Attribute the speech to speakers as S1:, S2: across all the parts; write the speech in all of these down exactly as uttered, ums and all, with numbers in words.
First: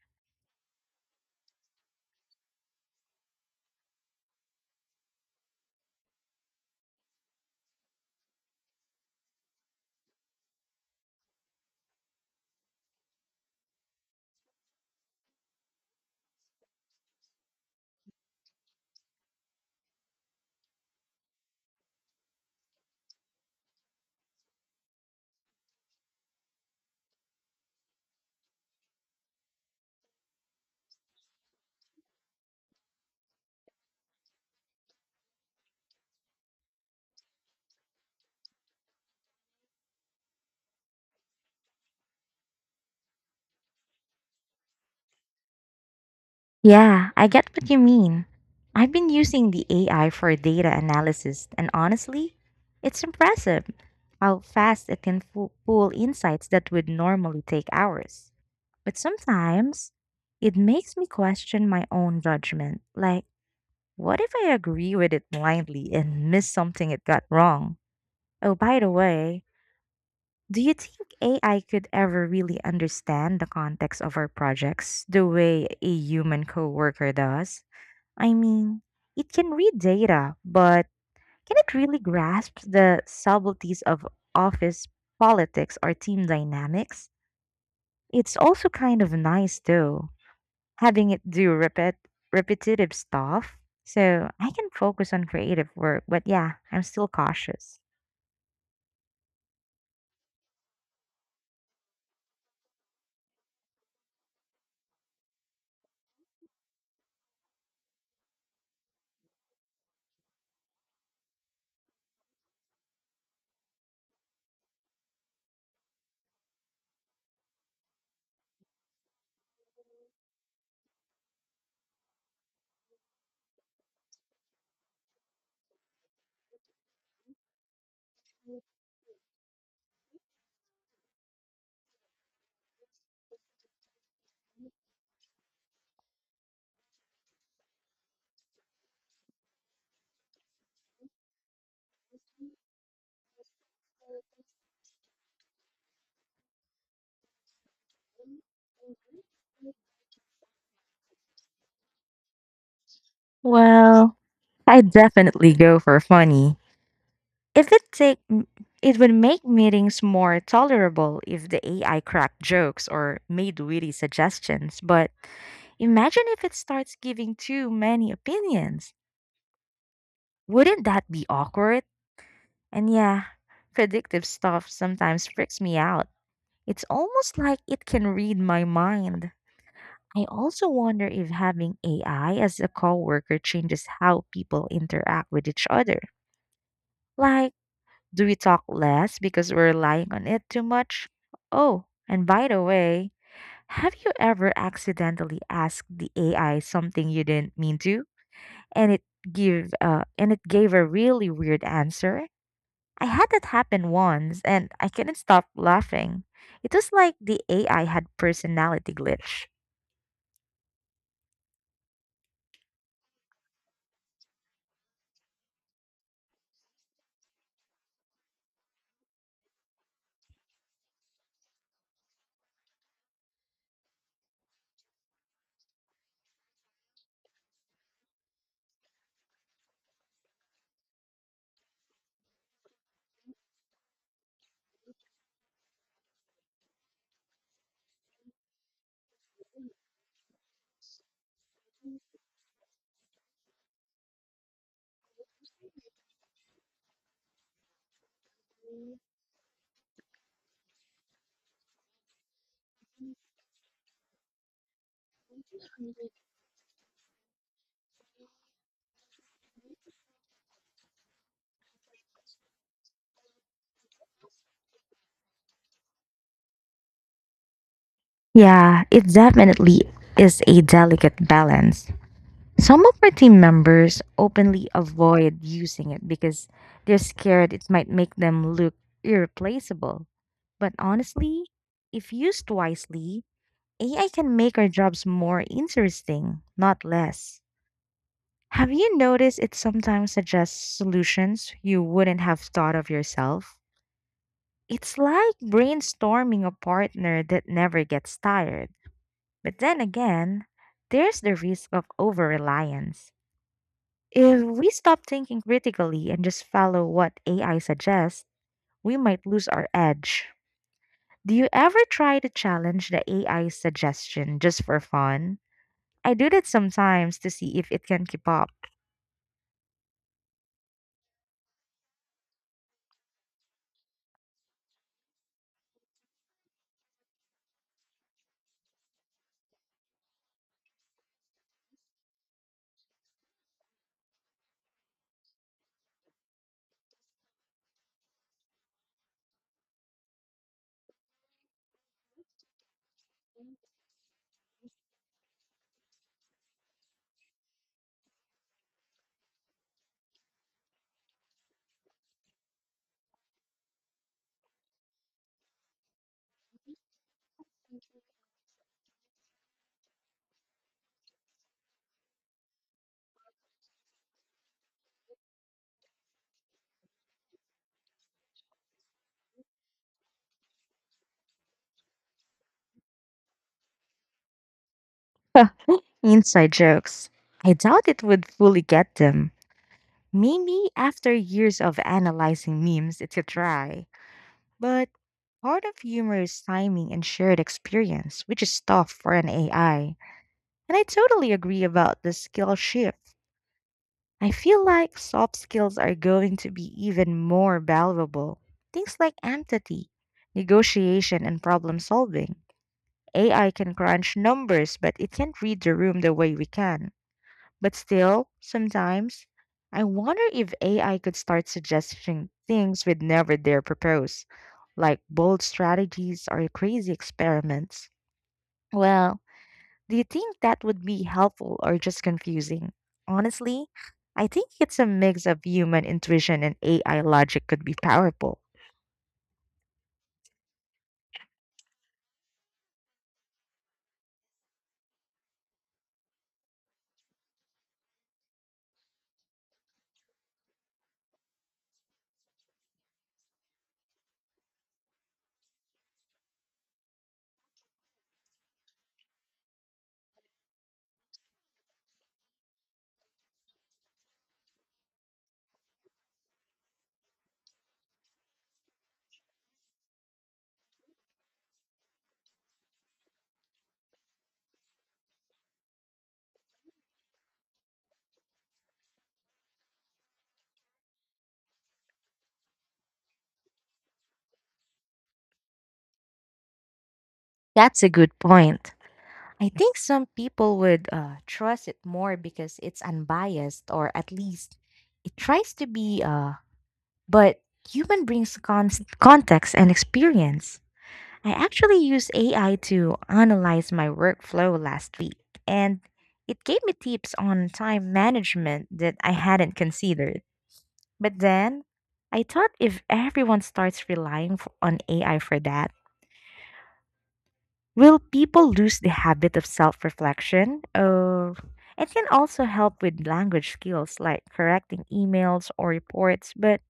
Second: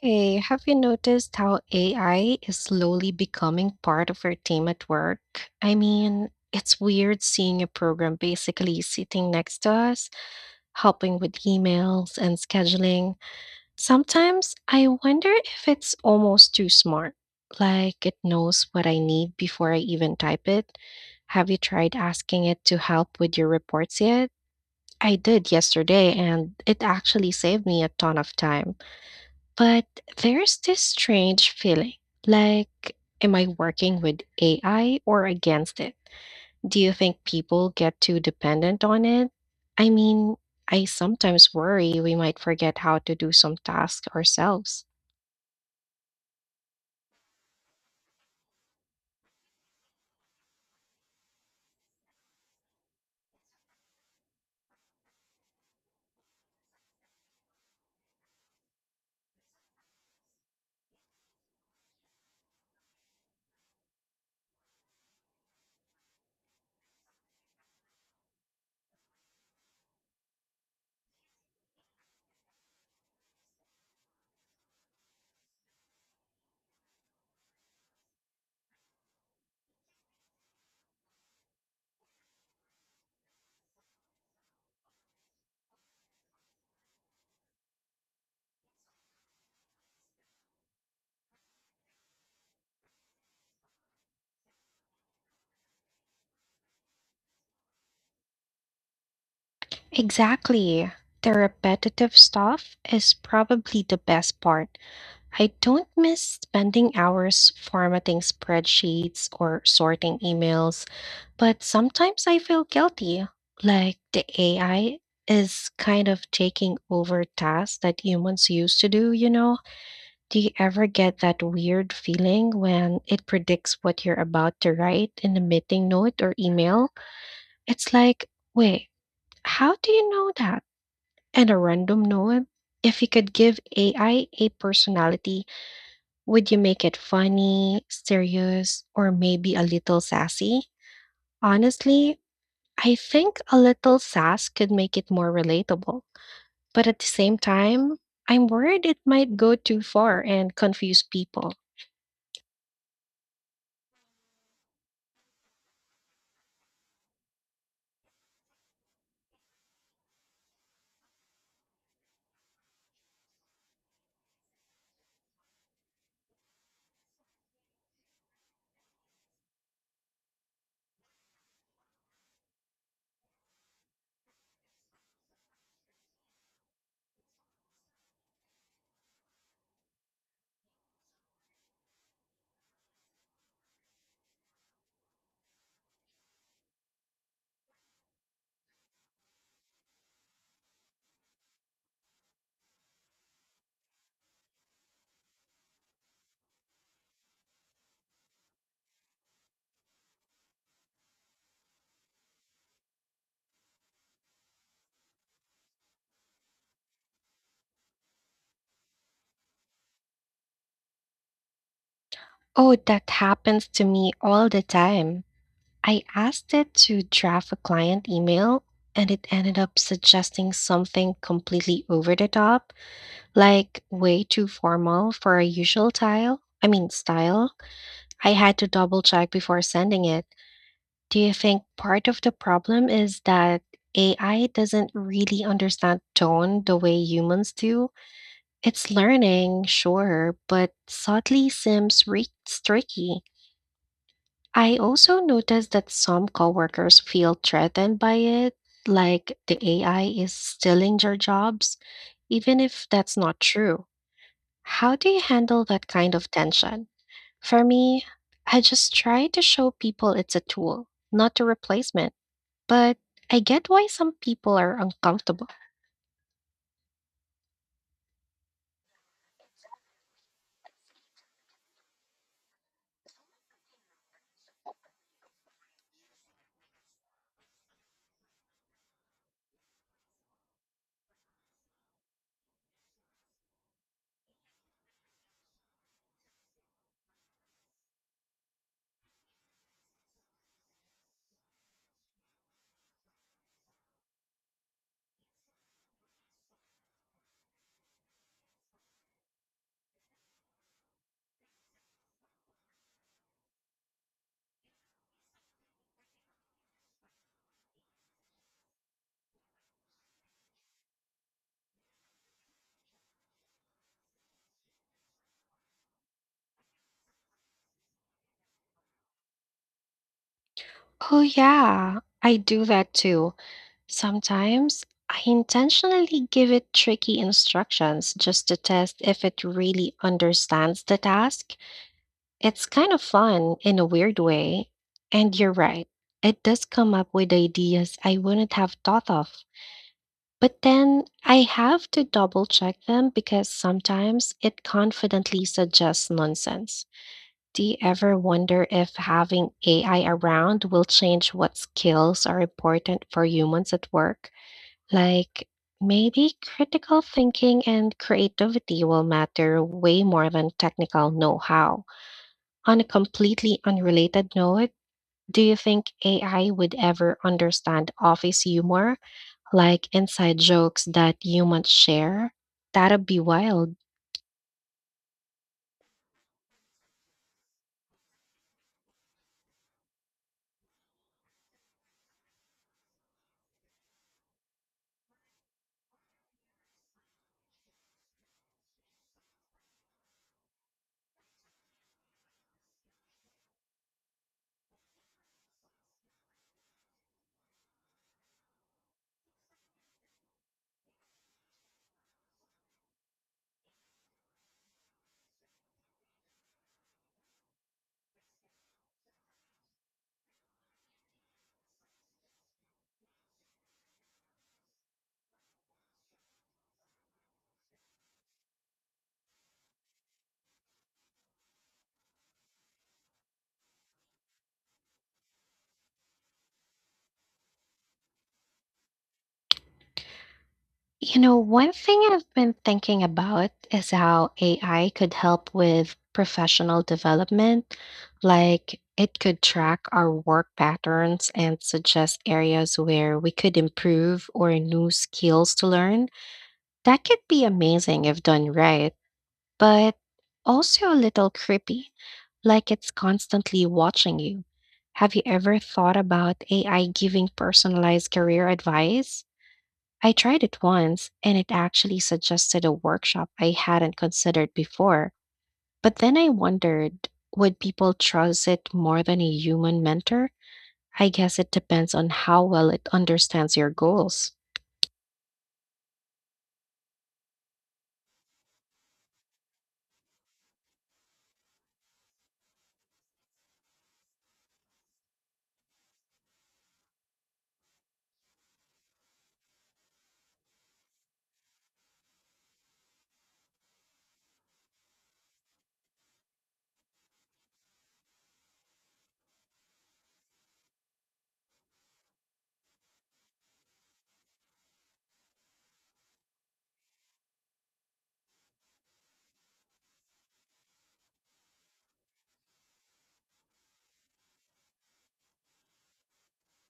S1: Hey, have you noticed how A I is slowly becoming part of our team at work? I mean, it's weird seeing a program basically sitting next to us, helping with emails and scheduling. Sometimes I wonder if it's almost too smart, like it knows what I need before I even type it. Have you tried asking it to help with your reports yet? I did yesterday, and it actually saved me a ton of time. But there's this strange feeling like, am I working with A I or against it? Do you think people get too dependent on it? I mean, I sometimes worry we might forget how to do some tasks ourselves.
S2: Yeah, I get what you mean. I've been using the A I for data analysis, and honestly, it's impressive how fast it can fo- pull insights that would normally take hours. But sometimes it makes me question my own judgment. Like, what if I agree with it blindly and miss something it got wrong? Oh, by the way, do you think A I could ever really understand the context of our projects the way a human coworker does? I mean, it can read data, but can it really grasp the subtleties of office politics or team dynamics? It's also kind of nice, though, having it do repet- repetitive stuff. So I can focus on creative work, but yeah, I'm still cautious.
S1: Exactly. The repetitive stuff is probably the best part. I don't miss spending hours formatting spreadsheets or sorting emails, but sometimes I feel guilty, like the A I is kind of taking over tasks that humans used to do, you know? Do you ever get that weird feeling when it predicts what you're about to write in a meeting note or email? It's like, wait, how do you know that? And a random note? If you could give A I a personality, would you make it funny, serious, or maybe a little sassy? Honestly, I think a little sass could make it more relatable. But at the same time, I'm worried it might go too far and confuse people.
S2: Well, I definitely go for funny. It would take m- it would make meetings more tolerable if the A I cracked jokes or made witty suggestions, but imagine if it starts giving too many opinions. Wouldn't that be awkward? And yeah, predictive stuff sometimes freaks me out. It's almost like it can read my mind. I also wonder if having A I as a coworker changes how people interact with each other. Like, do we talk less because we're relying on it too much? Oh, and by the way, have you ever accidentally asked the A I something you didn't mean to and it give uh, and it gave a really weird answer? I had that happen once and I couldn't stop laughing. It was like the A I had personality glitch.
S1: Oh, that happens to me all the time. I asked it to draft a client email and it ended up suggesting something completely over the top, like way too formal for our usual tile. I mean, style. I had to double check before sending it. Do you think part of the problem is that A I doesn't really understand tone the way humans do? It's learning, sure, but subtly seems re- tricky. I also noticed that some coworkers feel threatened by it, like the A I is stealing their jobs, even if that's not true. How do you handle that kind of tension? For me, I just try to show people it's a tool, not a replacement. But I get why some people are uncomfortable.
S2: Yeah, it definitely is a delicate balance. Some of our team members openly avoid using it because they're scared it might make them look irreplaceable. But honestly, if used wisely, A I can make our jobs more interesting, not less. Have you noticed it sometimes suggests solutions you wouldn't have thought of yourself? It's like brainstorming a partner that never gets tired. But then again, there's the risk of over reliance. If we stop thinking critically and just follow what A I suggests, we might lose our edge. Do you ever try to challenge the A I suggestion just for fun? I do that sometimes to see if it can keep up.
S1: Oh, yeah, I do that too. Sometimes I intentionally give it tricky instructions just to test if it really understands the task. It's kind of fun in a weird way. And you're right, it does come up with ideas I wouldn't have thought of. But then I have to double check them because sometimes it confidently suggests nonsense. Do you ever wonder if having A I around will change what skills are important for humans at work? Like maybe critical thinking and creativity will matter way more than technical know how. On a completely unrelated note, do you think A I would ever understand office humor? Like inside jokes that you might share. That'd be wild.
S2: Inside jokes. I doubt it would fully get them. Maybe after years of analyzing memes, it's a try. But part of humor is timing and shared experience, which is tough for an A I. And I totally agree about the skill shift. I feel like soft skills are going to be even more valuable. Things like empathy, negotiation, and problem solving. A I can crunch numbers, but it can't read the room the way we can. But still, sometimes, I wonder if A I could start suggesting things we'd never dare propose, like bold strategies or crazy experiments. Well, do you think that would be helpful or just confusing? Honestly, I think it's a mix of human intuition and A I logic could be powerful.
S1: You know, one thing I've been thinking about is how A I could help with professional development. Like, it could track our work patterns and suggest areas where we could improve or new skills to learn. That could be amazing if done right, but also a little creepy, like it's constantly watching you. Have you ever thought about A I giving personalized career advice? I tried it once and it actually suggested a workshop I hadn't considered before. But then I wondered, would people trust it more than a human mentor? I guess it depends on how well it understands your goals.
S2: That's a good point. I think some people would uh, trust it more because it's unbiased, or at least it tries to be. Uh, but human brings con- context and experience. I actually used A I to analyze my workflow last week, and it gave me tips on time management that I hadn't considered. But then I thought if everyone starts relying f- on A I for that, will people lose the habit of self reflection? Or it can also help with language skills like correcting emails or reports, but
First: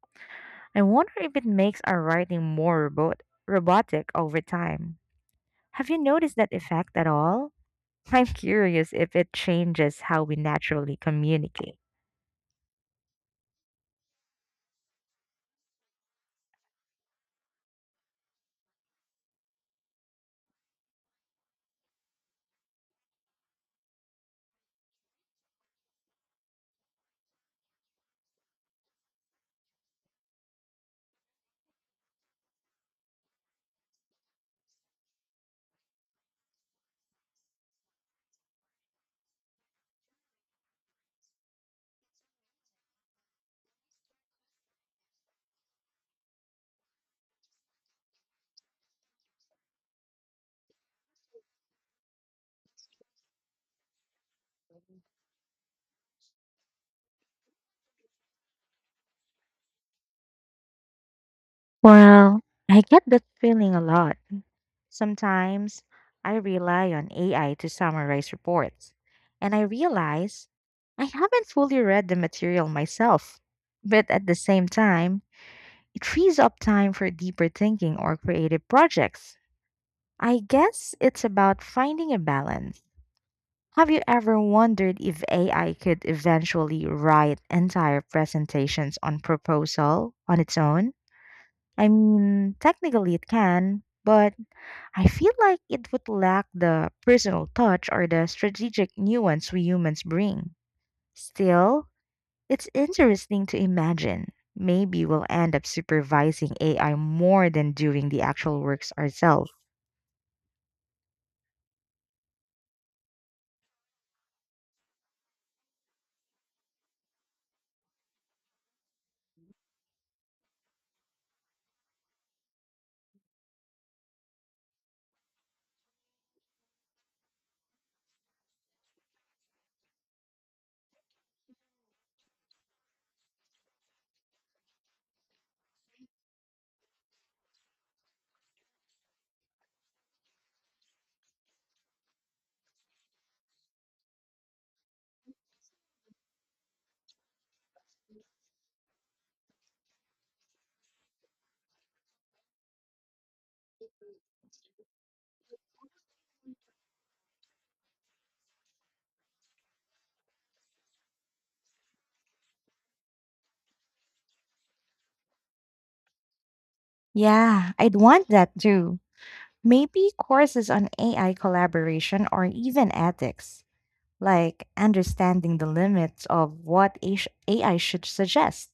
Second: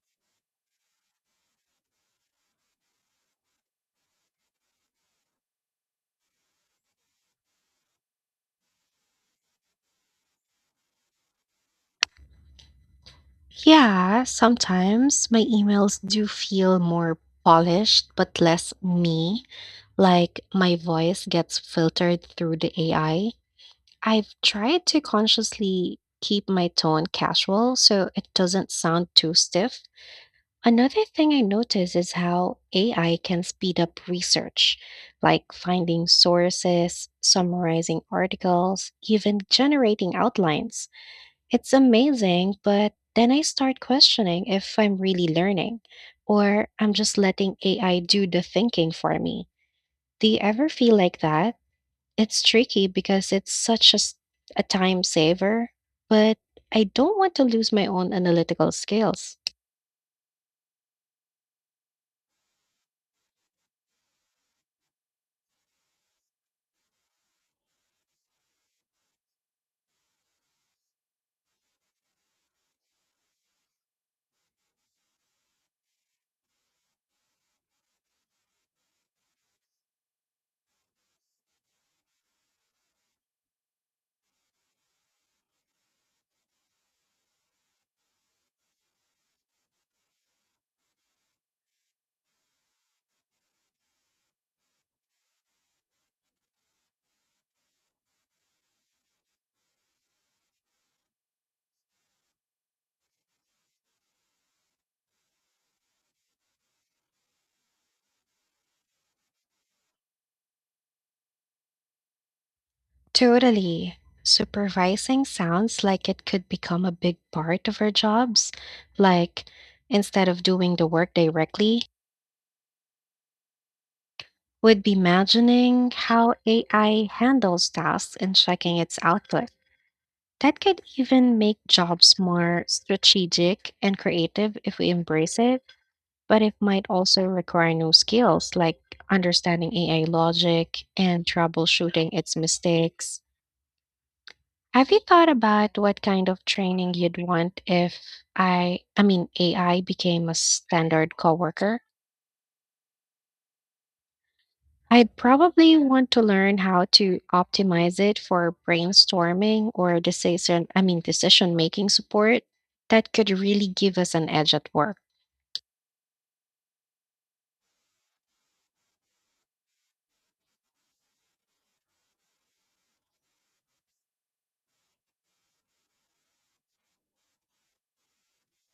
S2: I wonder if it makes our writing more robot- robotic over time. Have you noticed that effect at all? I'm curious if it changes how we naturally communicate.
S1: Yeah, sometimes my emails do feel more polished but less me. Like my voice gets filtered through the A I. I've tried to consciously keep my tone casual so it doesn't sound too stiff. Another thing I notice is how A I can speed up research, like finding sources, summarizing articles, even generating outlines. It's amazing, but then I start questioning if I'm really learning or I'm just letting A I do the thinking for me. Do you ever feel like that? It's tricky because it's such a, s- a time saver, but I don't want to lose my own analytical skills.
S2: Well, I get that feeling a lot. Sometimes I rely on A I to summarize reports, and I realize I haven't fully read the material myself. But at the same time, it frees up time for deeper thinking or creative projects. I guess it's about finding a balance. Have you ever wondered if A I could eventually write entire presentations on proposal on its own? I mean, technically it can, but I feel like it would lack the personal touch or the strategic nuance we humans bring. Still, it's interesting to imagine. Maybe we'll end up supervising A I more than doing the actual works ourselves.
S1: Totally. Supervising sounds like it could become a big part of our jobs. Like, instead of doing the work directly, would be imagining how A I handles tasks and checking its output. That could even make jobs more strategic and creative if we embrace it, but it might also require new skills like understanding A I logic and troubleshooting its mistakes. Have you thought about what kind of training you'd want if I I mean A I became a standard coworker? I'd probably want to learn how to optimize it for brainstorming or decision, I mean, decision making support that could really give us an edge at work.
S2: Yeah, I'd want that too. Maybe courses on A I collaboration or even ethics, like understanding the limits of what A I should suggest.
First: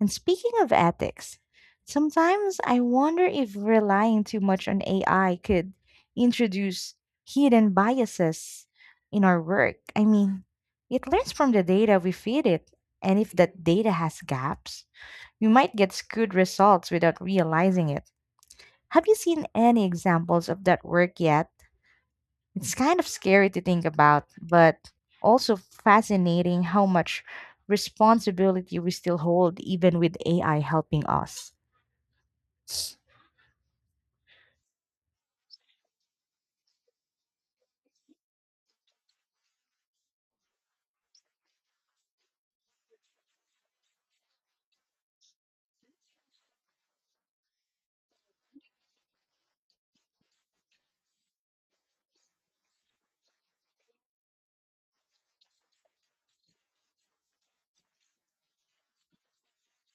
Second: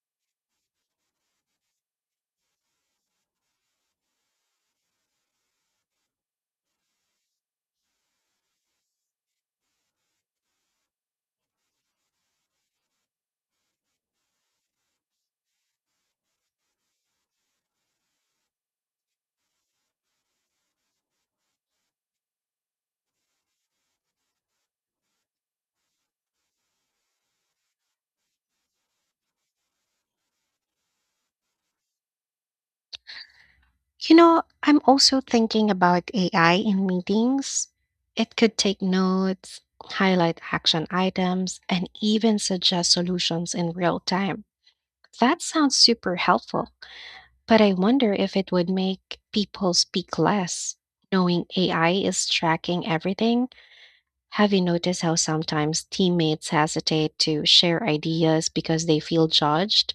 S2: And speaking of ethics, sometimes I wonder if relying too much on A I could introduce hidden biases in our work. I mean, it learns from the data we feed it, and if that data has gaps, we might get skewed results without realizing it. Have you seen any examples of that work yet? It's kind of scary to think about, but also fascinating how much responsibility we still hold, even with A I helping us.
S1: You know, I'm also thinking about A I in meetings. It could take notes, highlight action items, and even suggest solutions in real time. That sounds super helpful, but I wonder if it would make people speak less, knowing A I is tracking everything. Have you noticed how sometimes teammates hesitate to share ideas because they feel judged?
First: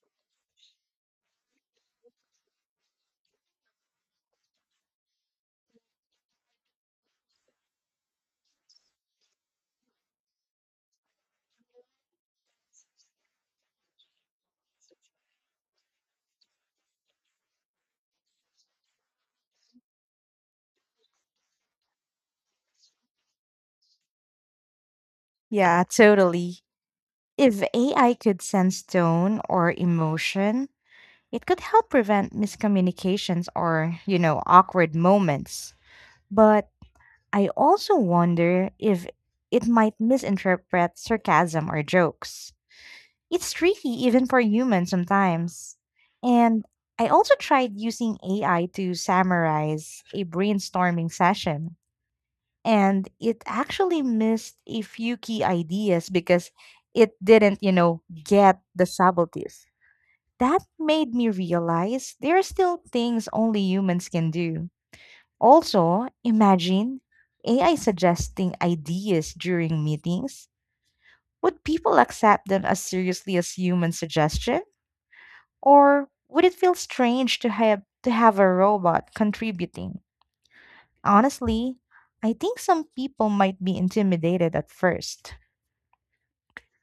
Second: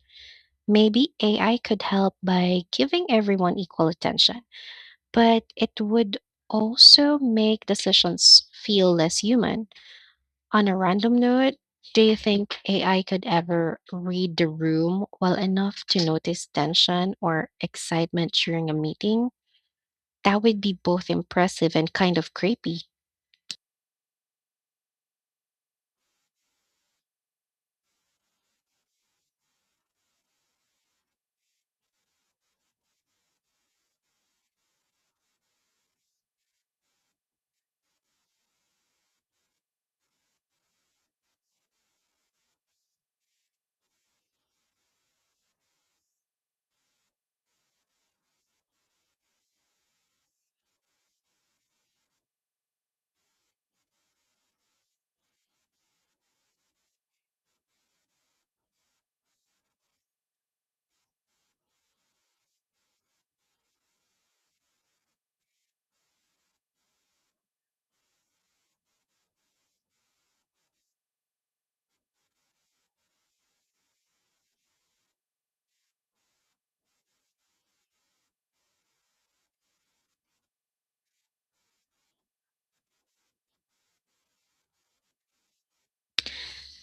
S1: Maybe A I could help by giving everyone equal attention, but it would also make decisions feel less human. On a random note, do you think A I could ever read the room well enough to notice tension or excitement during a meeting? That would be both impressive and kind of creepy.
S2: Yeah, totally. If A I could sense tone or emotion, it could help prevent miscommunications or, you know, awkward moments. But I also wonder if it might misinterpret sarcasm or jokes. It's tricky even for humans sometimes. And I also tried using A I to summarize a brainstorming session, and it actually missed a few key ideas because it didn't, you know, get the subtleties. That made me realize there are still things only humans can do. Also, imagine A I suggesting ideas during meetings. Would people accept them as seriously as human suggestion? Or would it feel strange to have to have a robot contributing? Honestly, I think some people might be intimidated at first.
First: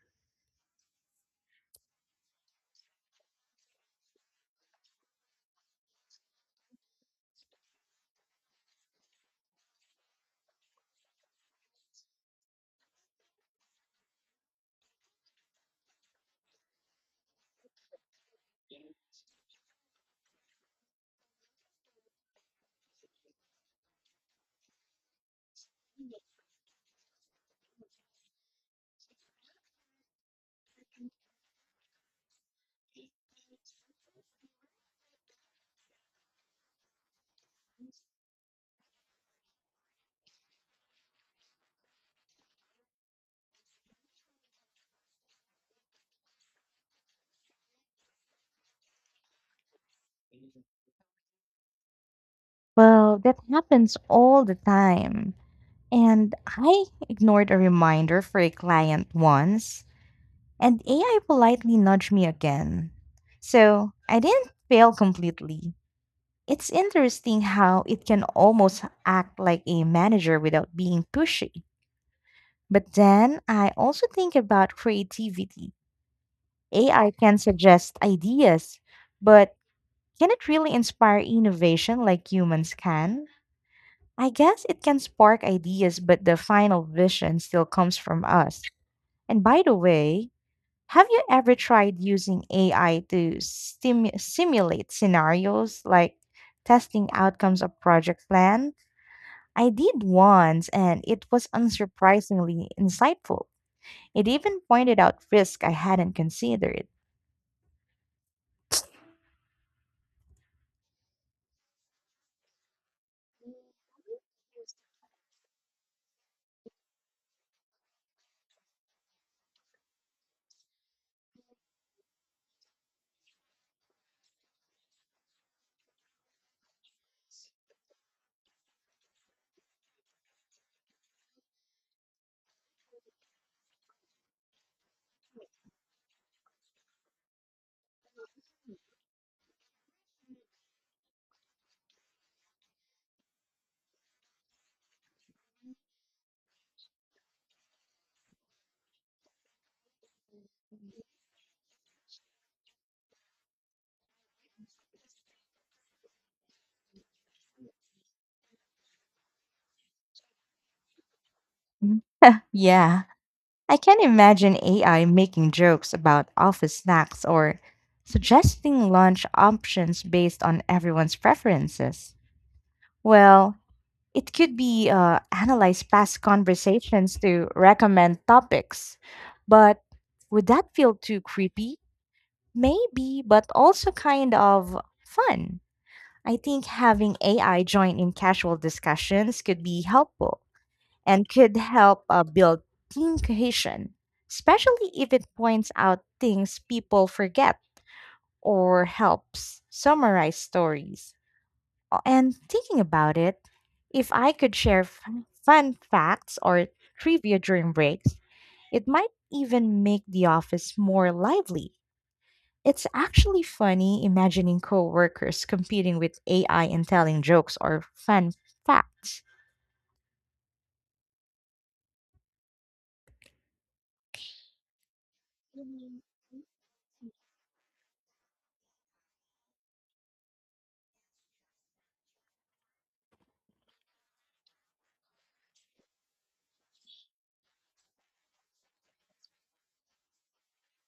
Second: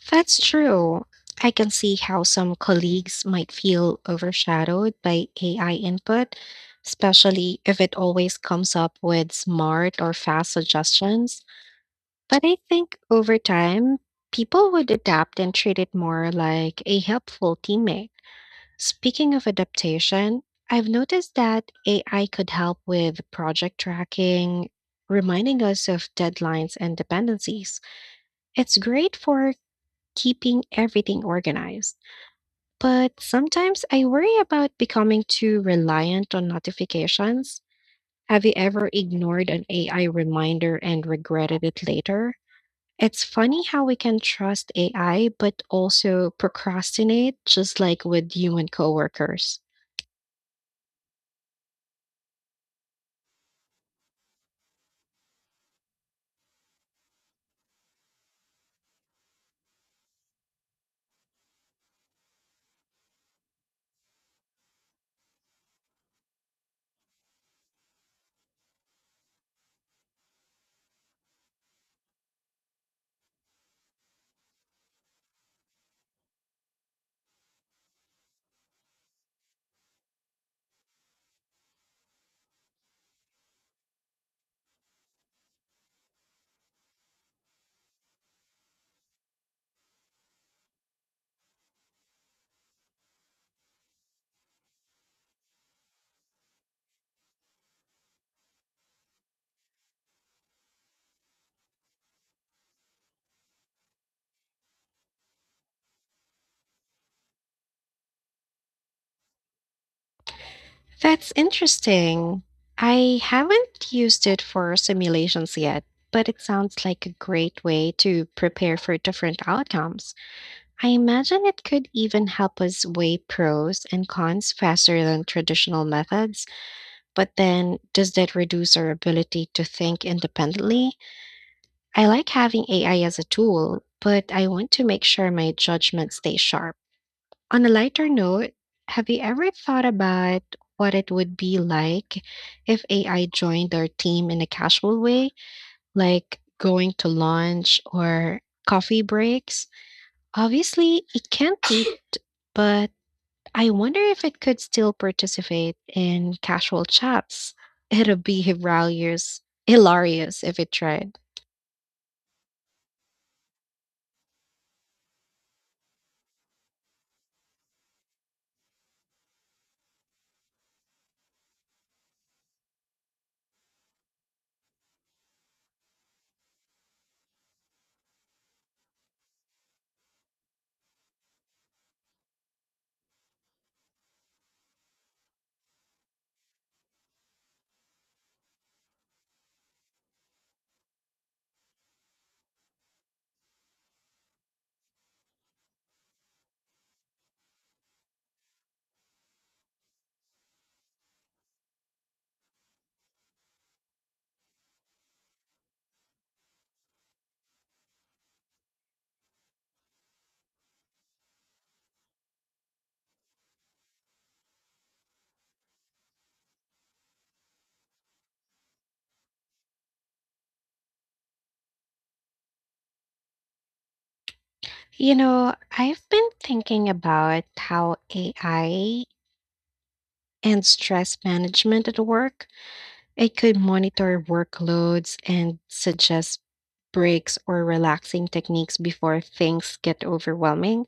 S1: That's true. I can see how some colleagues might feel overshadowed by A I input, especially if it always comes up with smart or fast suggestions. But I think over time, people would adapt and treat it more like a helpful teammate. Speaking of adaptation, I've noticed that A I could help with project tracking, reminding us of deadlines and dependencies. It's great for keeping everything organized. But sometimes I worry about becoming too reliant on notifications. Have you ever ignored an A I reminder and regretted it later? It's funny how we can trust A I but also procrastinate, just like with human coworkers.
S2: Well, that happens all the time. And I ignored a reminder for a client once, and A I politely nudged me again. So I didn't fail completely. It's interesting how it can almost act like a manager without being pushy. But then I also think about creativity. A I can suggest ideas, but can it really inspire innovation like humans can? I guess it can spark ideas, but the final vision still comes from us. And by the way, have you ever tried using A I to stimu- simulate scenarios like testing outcomes of project plan? I did once and it was unsurprisingly insightful. It even pointed out risks I hadn't considered.
S1: That's interesting. I haven't used it for simulations yet, but it sounds like a great way to prepare for different outcomes. I imagine it could even help us weigh pros and cons faster than traditional methods, but then does that reduce our ability to think independently? I like having A I as a tool, but I want to make sure my judgment stays sharp. On a lighter note, have you ever thought about what it would be like if A I joined our team in a casual way, like going to lunch or coffee breaks? Obviously, it can't be but I wonder if it could still participate in casual chats. It'd be hilarious, hilarious if it tried.
S2: Mhm. Yeah, I can imagine A I making jokes about office snacks or suggesting lunch options based on everyone's preferences. Well, it could be uh, analyze past conversations to recommend topics, but would that feel too creepy? Maybe, but also kind of fun. I think having A I join in casual discussions could be helpful and could help uh, build team cohesion, especially if it points out things people forget or helps summarize stories. Uh, And thinking about it, if I could share fun fun facts or trivia during breaks, it might even make the office more lively. It's actually funny imagining coworkers competing with A I and telling jokes or fun facts.
S1: You know, I've been thinking about how A I and stress management at work, it could monitor workloads and suggest breaks or relaxing techniques before things get overwhelming.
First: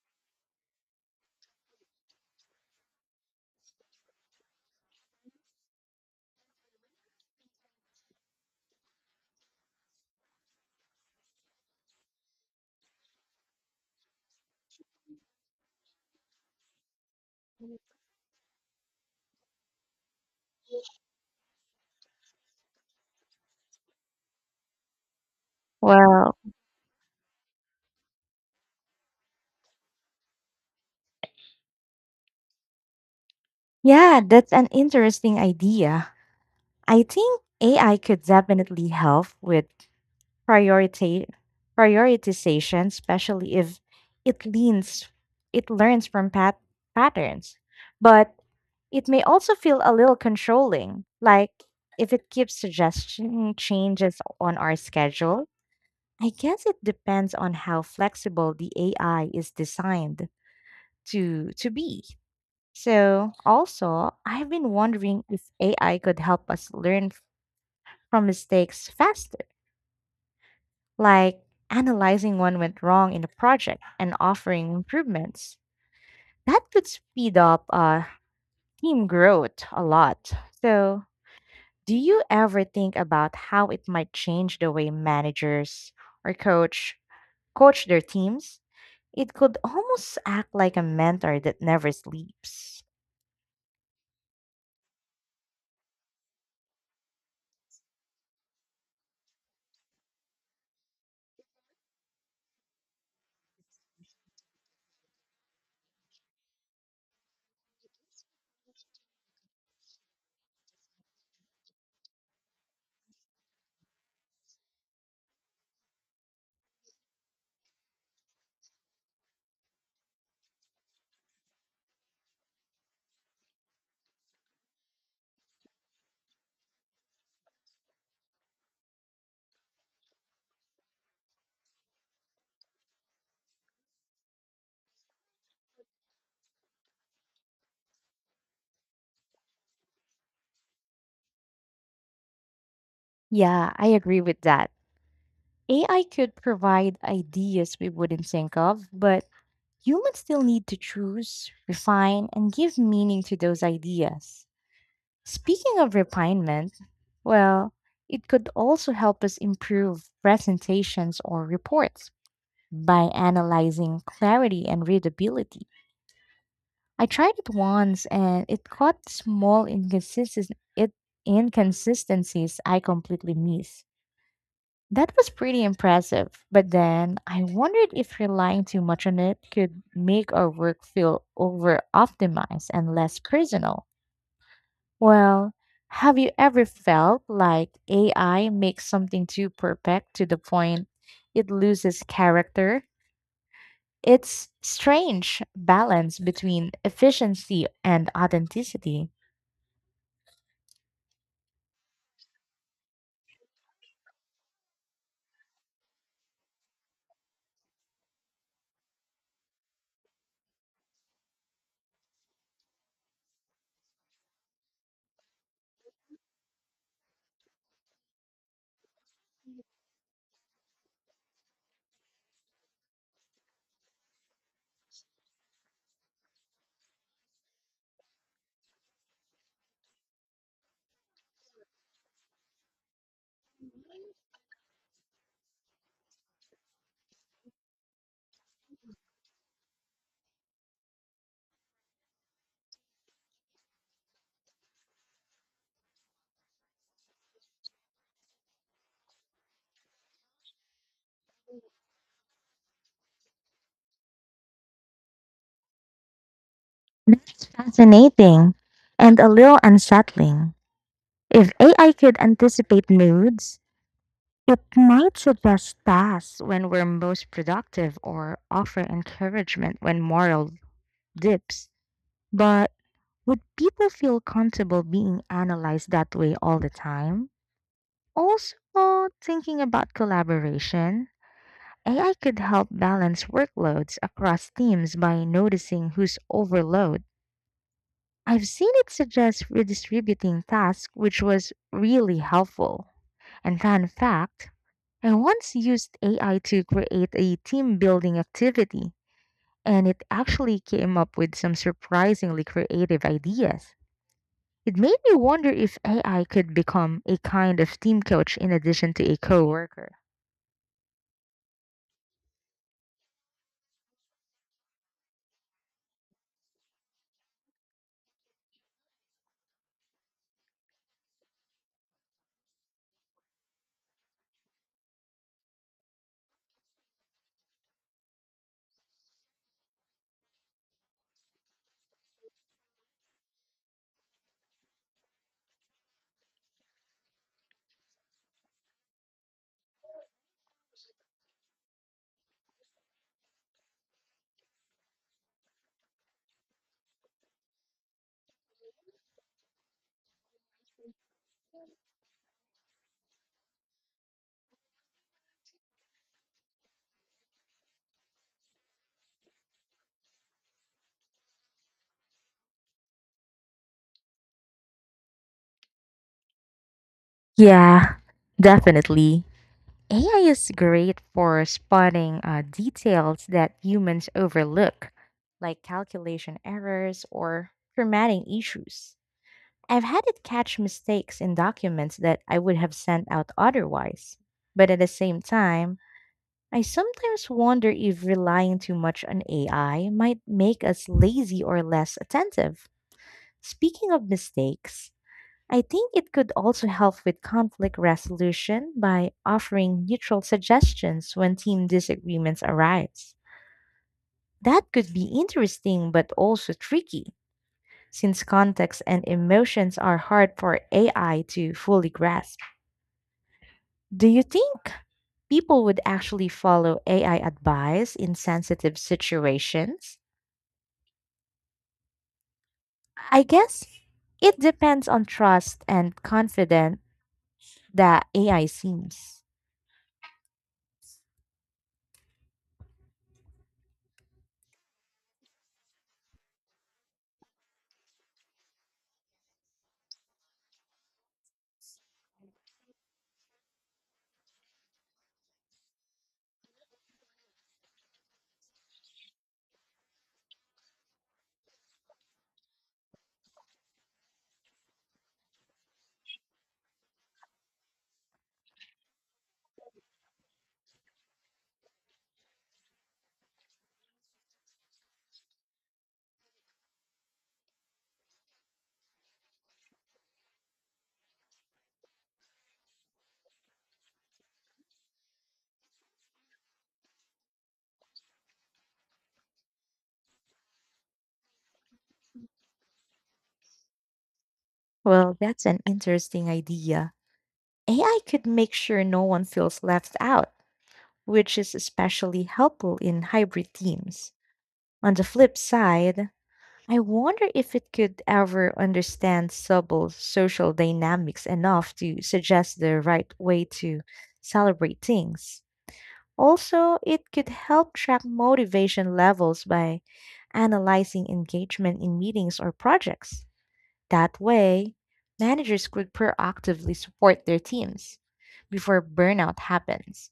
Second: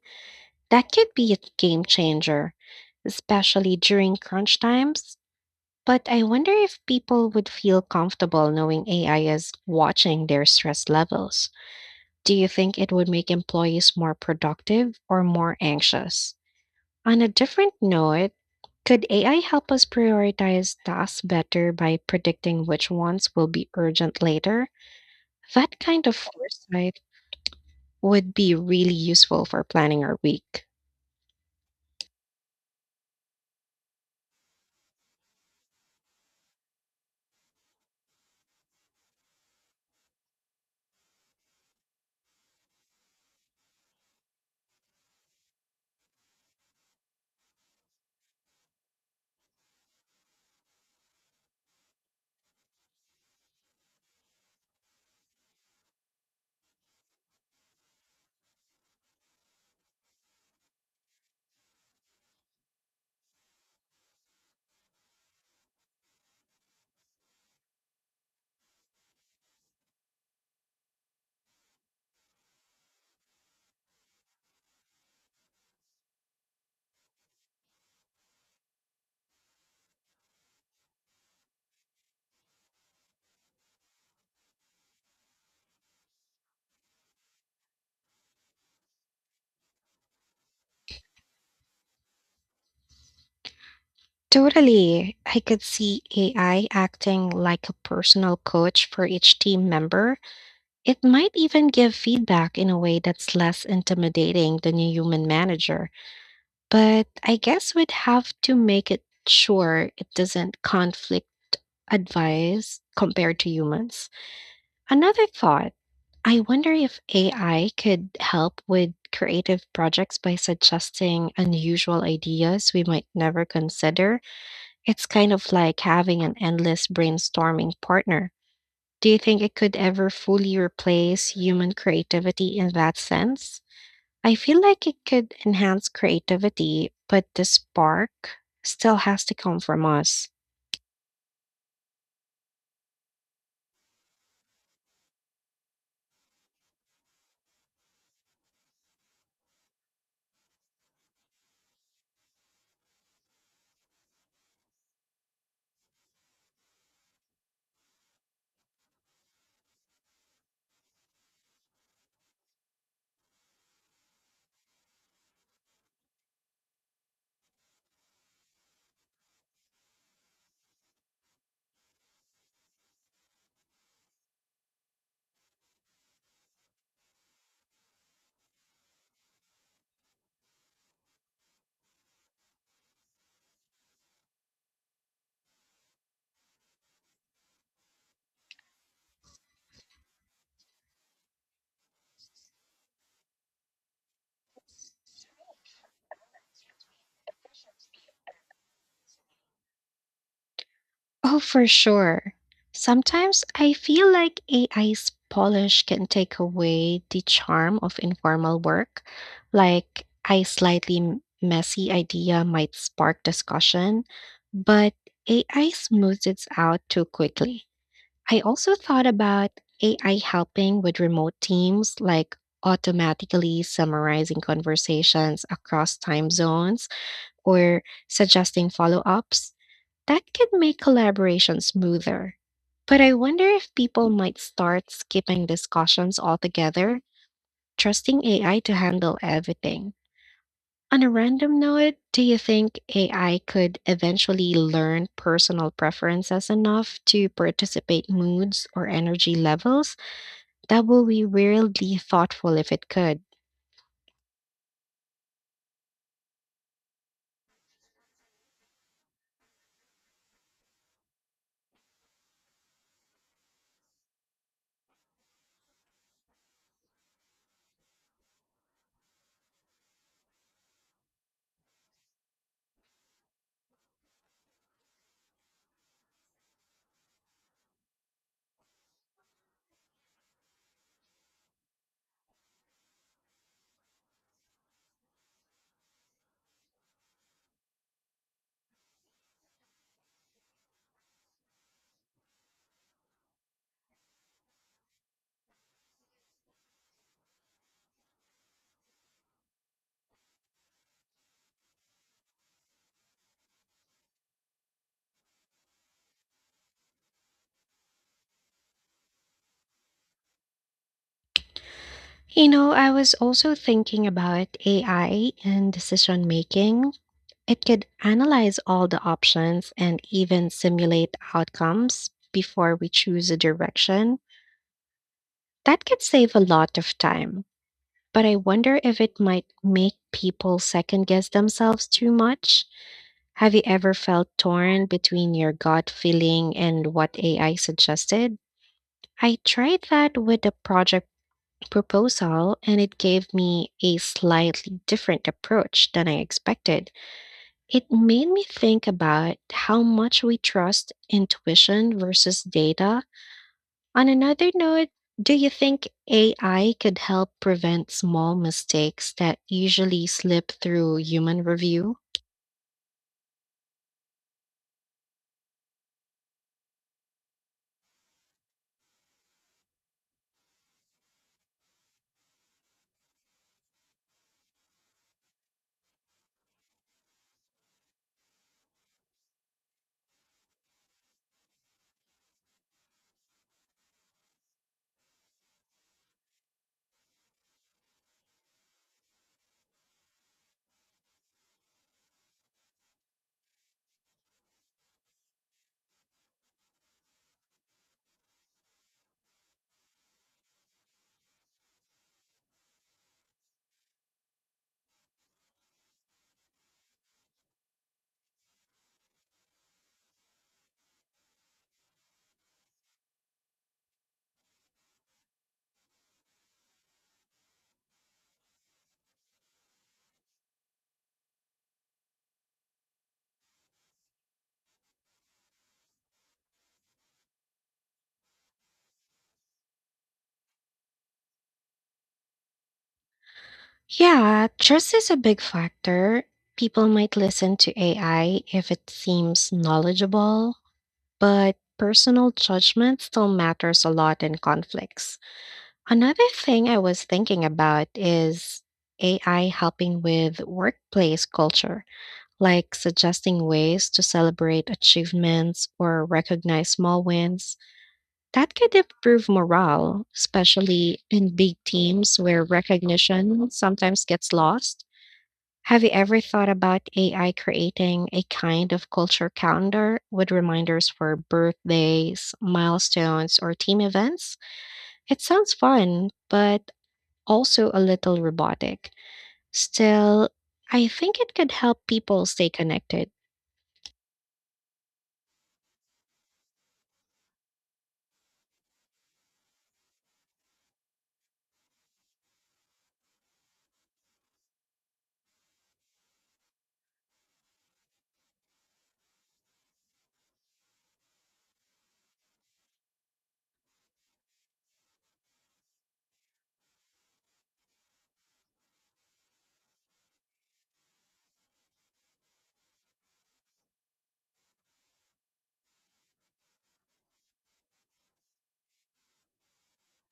S1: That could be a game changer, especially during crunch times. But I wonder if people would feel comfortable knowing A I is watching their stress levels. Do you think it would make employees more productive or more anxious? On a different note, could A I help us prioritize tasks better by predicting which ones will be urgent later? That kind of foresight would be really useful for planning our week.
S2: Yeah, that's an interesting idea. I think A I could definitely help with priority prioritization, especially if it leans it learns from pat- patterns. But it may also feel a little controlling, like if it keeps suggesting changes on our schedule. I guess it depends on how flexible the A I is designed to to be. So also, I've been wondering if A I could help us learn from mistakes faster like analyzing what went wrong in the project and offering improvements. That could speed up uh, team growth a lot. So, do you ever think about how it might change the way managers or coach coach their teams? It could almost act like a mentor that never sleeps.
S1: Totally. I could see A I acting like a personal coach for each team member. It might even give feedback in a way that's less intimidating than a human manager, but I guess we'd have to make it sure it doesn't conflict advice compared to humans. Another thought, I wonder if A I could help with creative projects by suggesting unusual ideas we might never consider. It's kind of like having an endless brainstorming partner. Do you think it could ever fully replace human creativity in that sense? I feel like it could enhance creativity, but the spark still has to come from us.
S2: Yeah, I agree with that. A I could provide ideas we wouldn't think of, but humans still need to choose, refine, and give meaning to those ideas. Speaking of refinement, well, it could also help us improve presentations or reports by analyzing clarity and readability. I tried it once and it caught small inconsistencies, it, inconsistencies I completely missed. That was pretty impressive, but then I wondered if relying too much on it could make our work feel over optimized and less personal. Well, have you ever felt like A I makes something too perfect to the point it loses character? It's strange balance between efficiency and authenticity.
S1: Oh, for sure. Sometimes I feel like A I's polish can take away the charm of informal work. Like a slightly m- messy idea might spark discussion, but A I smooths it out too quickly. I also thought about A I helping with remote teams, like automatically summarizing conversations across time zones or suggesting follow ups. That could make collaboration smoother. But I wonder if people might start skipping discussions altogether, trusting A I to handle everything. On a random note, do you think A I could eventually learn personal preferences enough to participate moods or energy levels? That would be weirdly thoughtful if it could.
S2: That's fascinating and a little unsettling. If A I could anticipate moods, it might suggest tasks when we're most productive or offer encouragement when morale dips. But would people feel comfortable being analyzed that way all the time? Also, thinking about collaboration, A I could help balance workloads across teams by noticing who's overloaded. I've seen it suggest redistributing tasks, which was really helpful. And fun fact, I once used A I to create a team building activity, and it actually came up with some surprisingly creative ideas. It made me wonder if A I could become a kind of team coach in addition to a coworker.
S1: You know, I was also thinking about A I and decision making. It could analyze all the options and even simulate outcomes before we choose a direction. That could save a lot of time. But I wonder if it might make people second guess themselves too much. Have you ever felt torn between your gut feeling and what A I suggested? I tried that with a project proposal and it gave me a slightly different approach than I expected. It made me think about how much we trust intuition versus data. On another note, do you think A I could help prevent small mistakes that usually slip through human review?
S2: Yeah, definitely. A I is great for spotting uh, details that humans overlook, like calculation errors or formatting issues. I've had it catch mistakes in documents that I would have sent out otherwise. But at the same time, I sometimes wonder if relying too much on A I might make us lazy or less attentive. Speaking of mistakes, I think it could also help with conflict resolution by offering neutral suggestions when team disagreements arise. That could be interesting but also tricky since context and emotions are hard for A I to fully grasp. Do you think people would actually follow A I advice in sensitive situations? I guess it depends on trust and confidence that A I seems.
S1: Yeah, trust is a big factor. People might listen to A I if it seems knowledgeable, but personal judgment still matters a lot in conflicts. Another thing I was thinking about is A I helping with workplace culture. Like suggesting ways to celebrate achievements or recognize small wins. That could improve morale, especially in big teams where recognition sometimes gets lost. Have you ever thought about A I creating a kind of culture calendar with reminders for birthdays, milestones, or team events? It sounds fun, but also a little robotic. Still, I think it could help people stay connected.
S2: Well, that's an interesting idea. A I could make sure no one feels left out, which is especially helpful in hybrid teams. On the flip side, I wonder if it could ever understand subtle social dynamics enough to suggest the right way to celebrate things. Also, it could help track motivation levels by analyzing engagement in meetings or projects. That way, managers could proactively support their teams before burnout happens.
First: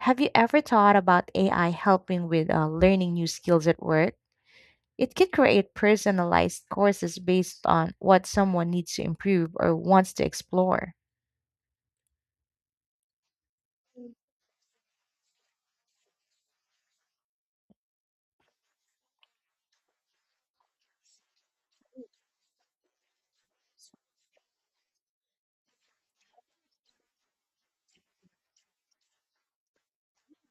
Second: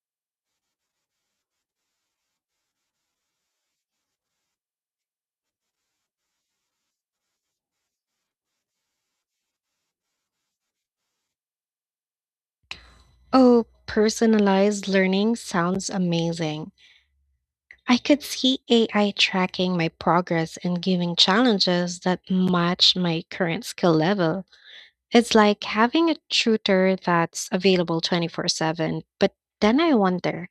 S2: Have you ever thought about A I helping with uh, learning new skills at work? It can create personalized courses based on what someone needs to improve or wants to explore.
S1: Oh, personalized learning sounds amazing. I could see A I tracking my progress and giving challenges that match my current skill level. It's like having a tutor that's available twenty-four seven. But then I wonder,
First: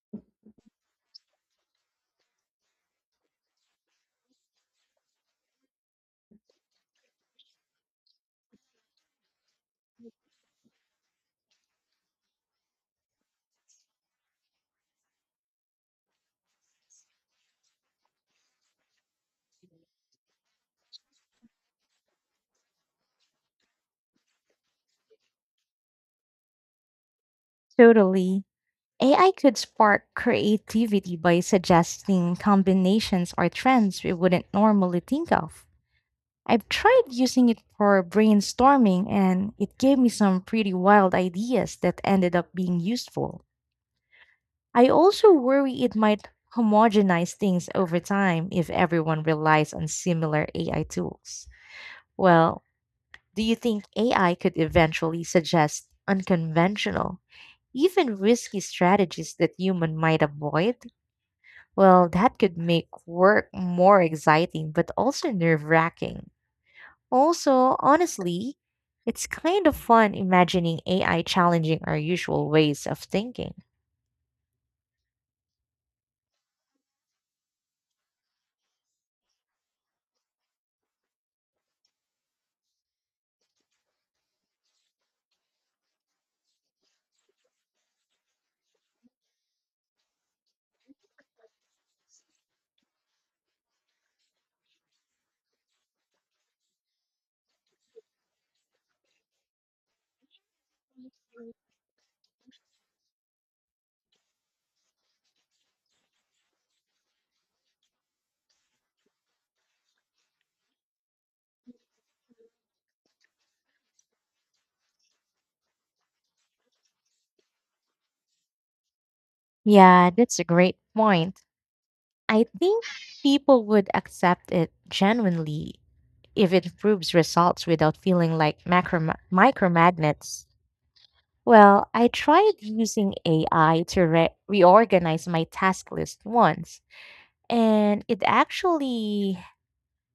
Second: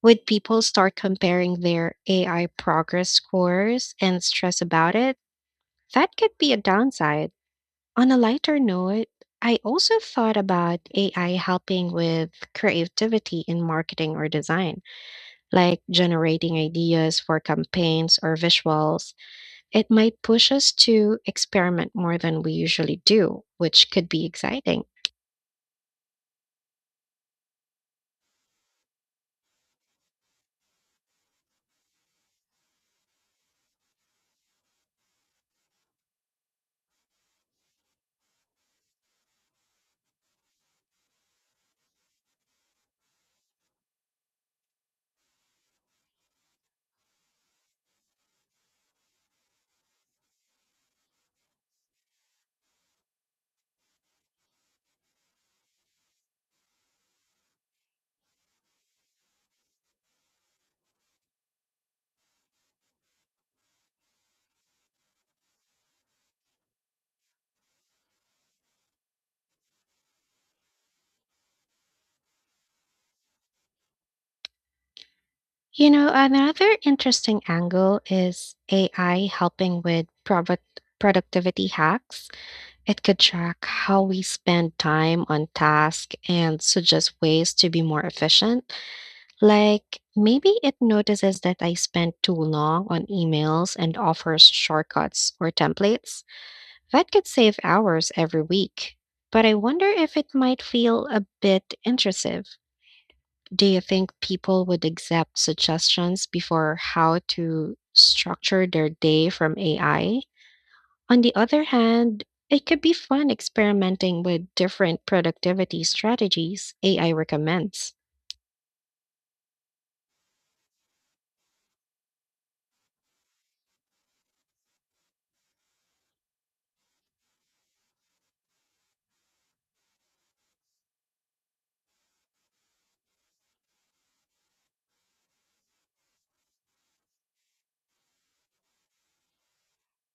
S1: would people start comparing their A I progress scores and stress about it? That could be a downside. On a lighter note, I also thought about A I helping with creativity in marketing or design, like generating ideas for campaigns or visuals. It might push us to experiment more than we usually do, which could be exciting.
S2: Totally. A I could spark creativity by suggesting combinations or trends we wouldn't normally think of. I've tried using it for brainstorming and it gave me some pretty wild ideas that ended up being useful. I also worry it might homogenize things over time if everyone relies on similar A I tools. Well, do you think A I could eventually suggest unconventional, even risky strategies that human might avoid? Well, that could make work more exciting but also nerve-wracking. Also, honestly, it's kind of fun imagining A I challenging our usual ways of thinking.
S1: You know, another interesting angle is A I helping with product productivity hacks. It could track how we spend time on tasks and suggest ways to be more efficient. Like, maybe it notices that I spent too long on emails and offers shortcuts or templates. That could save hours every week. But I wonder if it might feel a bit intrusive. Do you think people would accept suggestions before how to structure their day from A I? On the other hand, it could be fun experimenting with different productivity strategies A I recommends.
S2: Yeah, that's a great point. I think people would accept it genuinely if it improves results without feeling like macro micromagnets. Well, I tried using A I to re- reorganize my task list once, and it actually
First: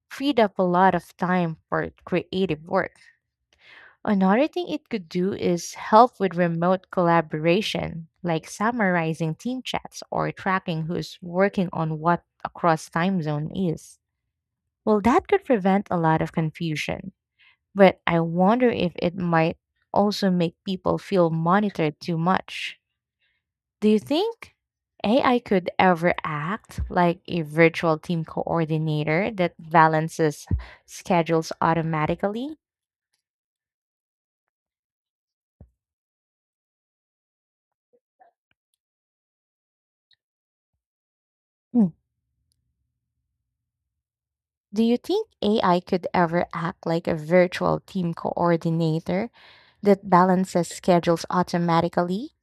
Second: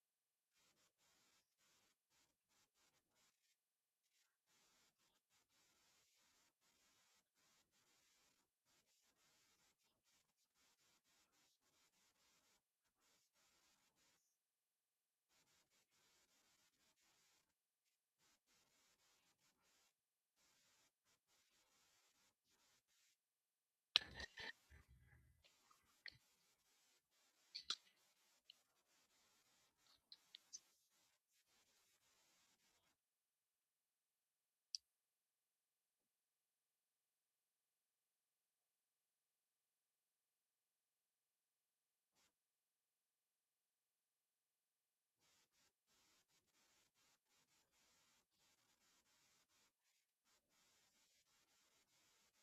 S2: freed up a lot of time for creative work. Another thing it could do is help with remote collaboration, like summarizing team chats or tracking who's working on what across time zone is. Well, that could prevent a lot of confusion, but I wonder if it might also make people feel monitored too much. Do you think A I could ever act like a virtual team coordinator that balances schedules automatically? Mm. Do you think A I could ever act like a virtual team coordinator that balances schedules automatically?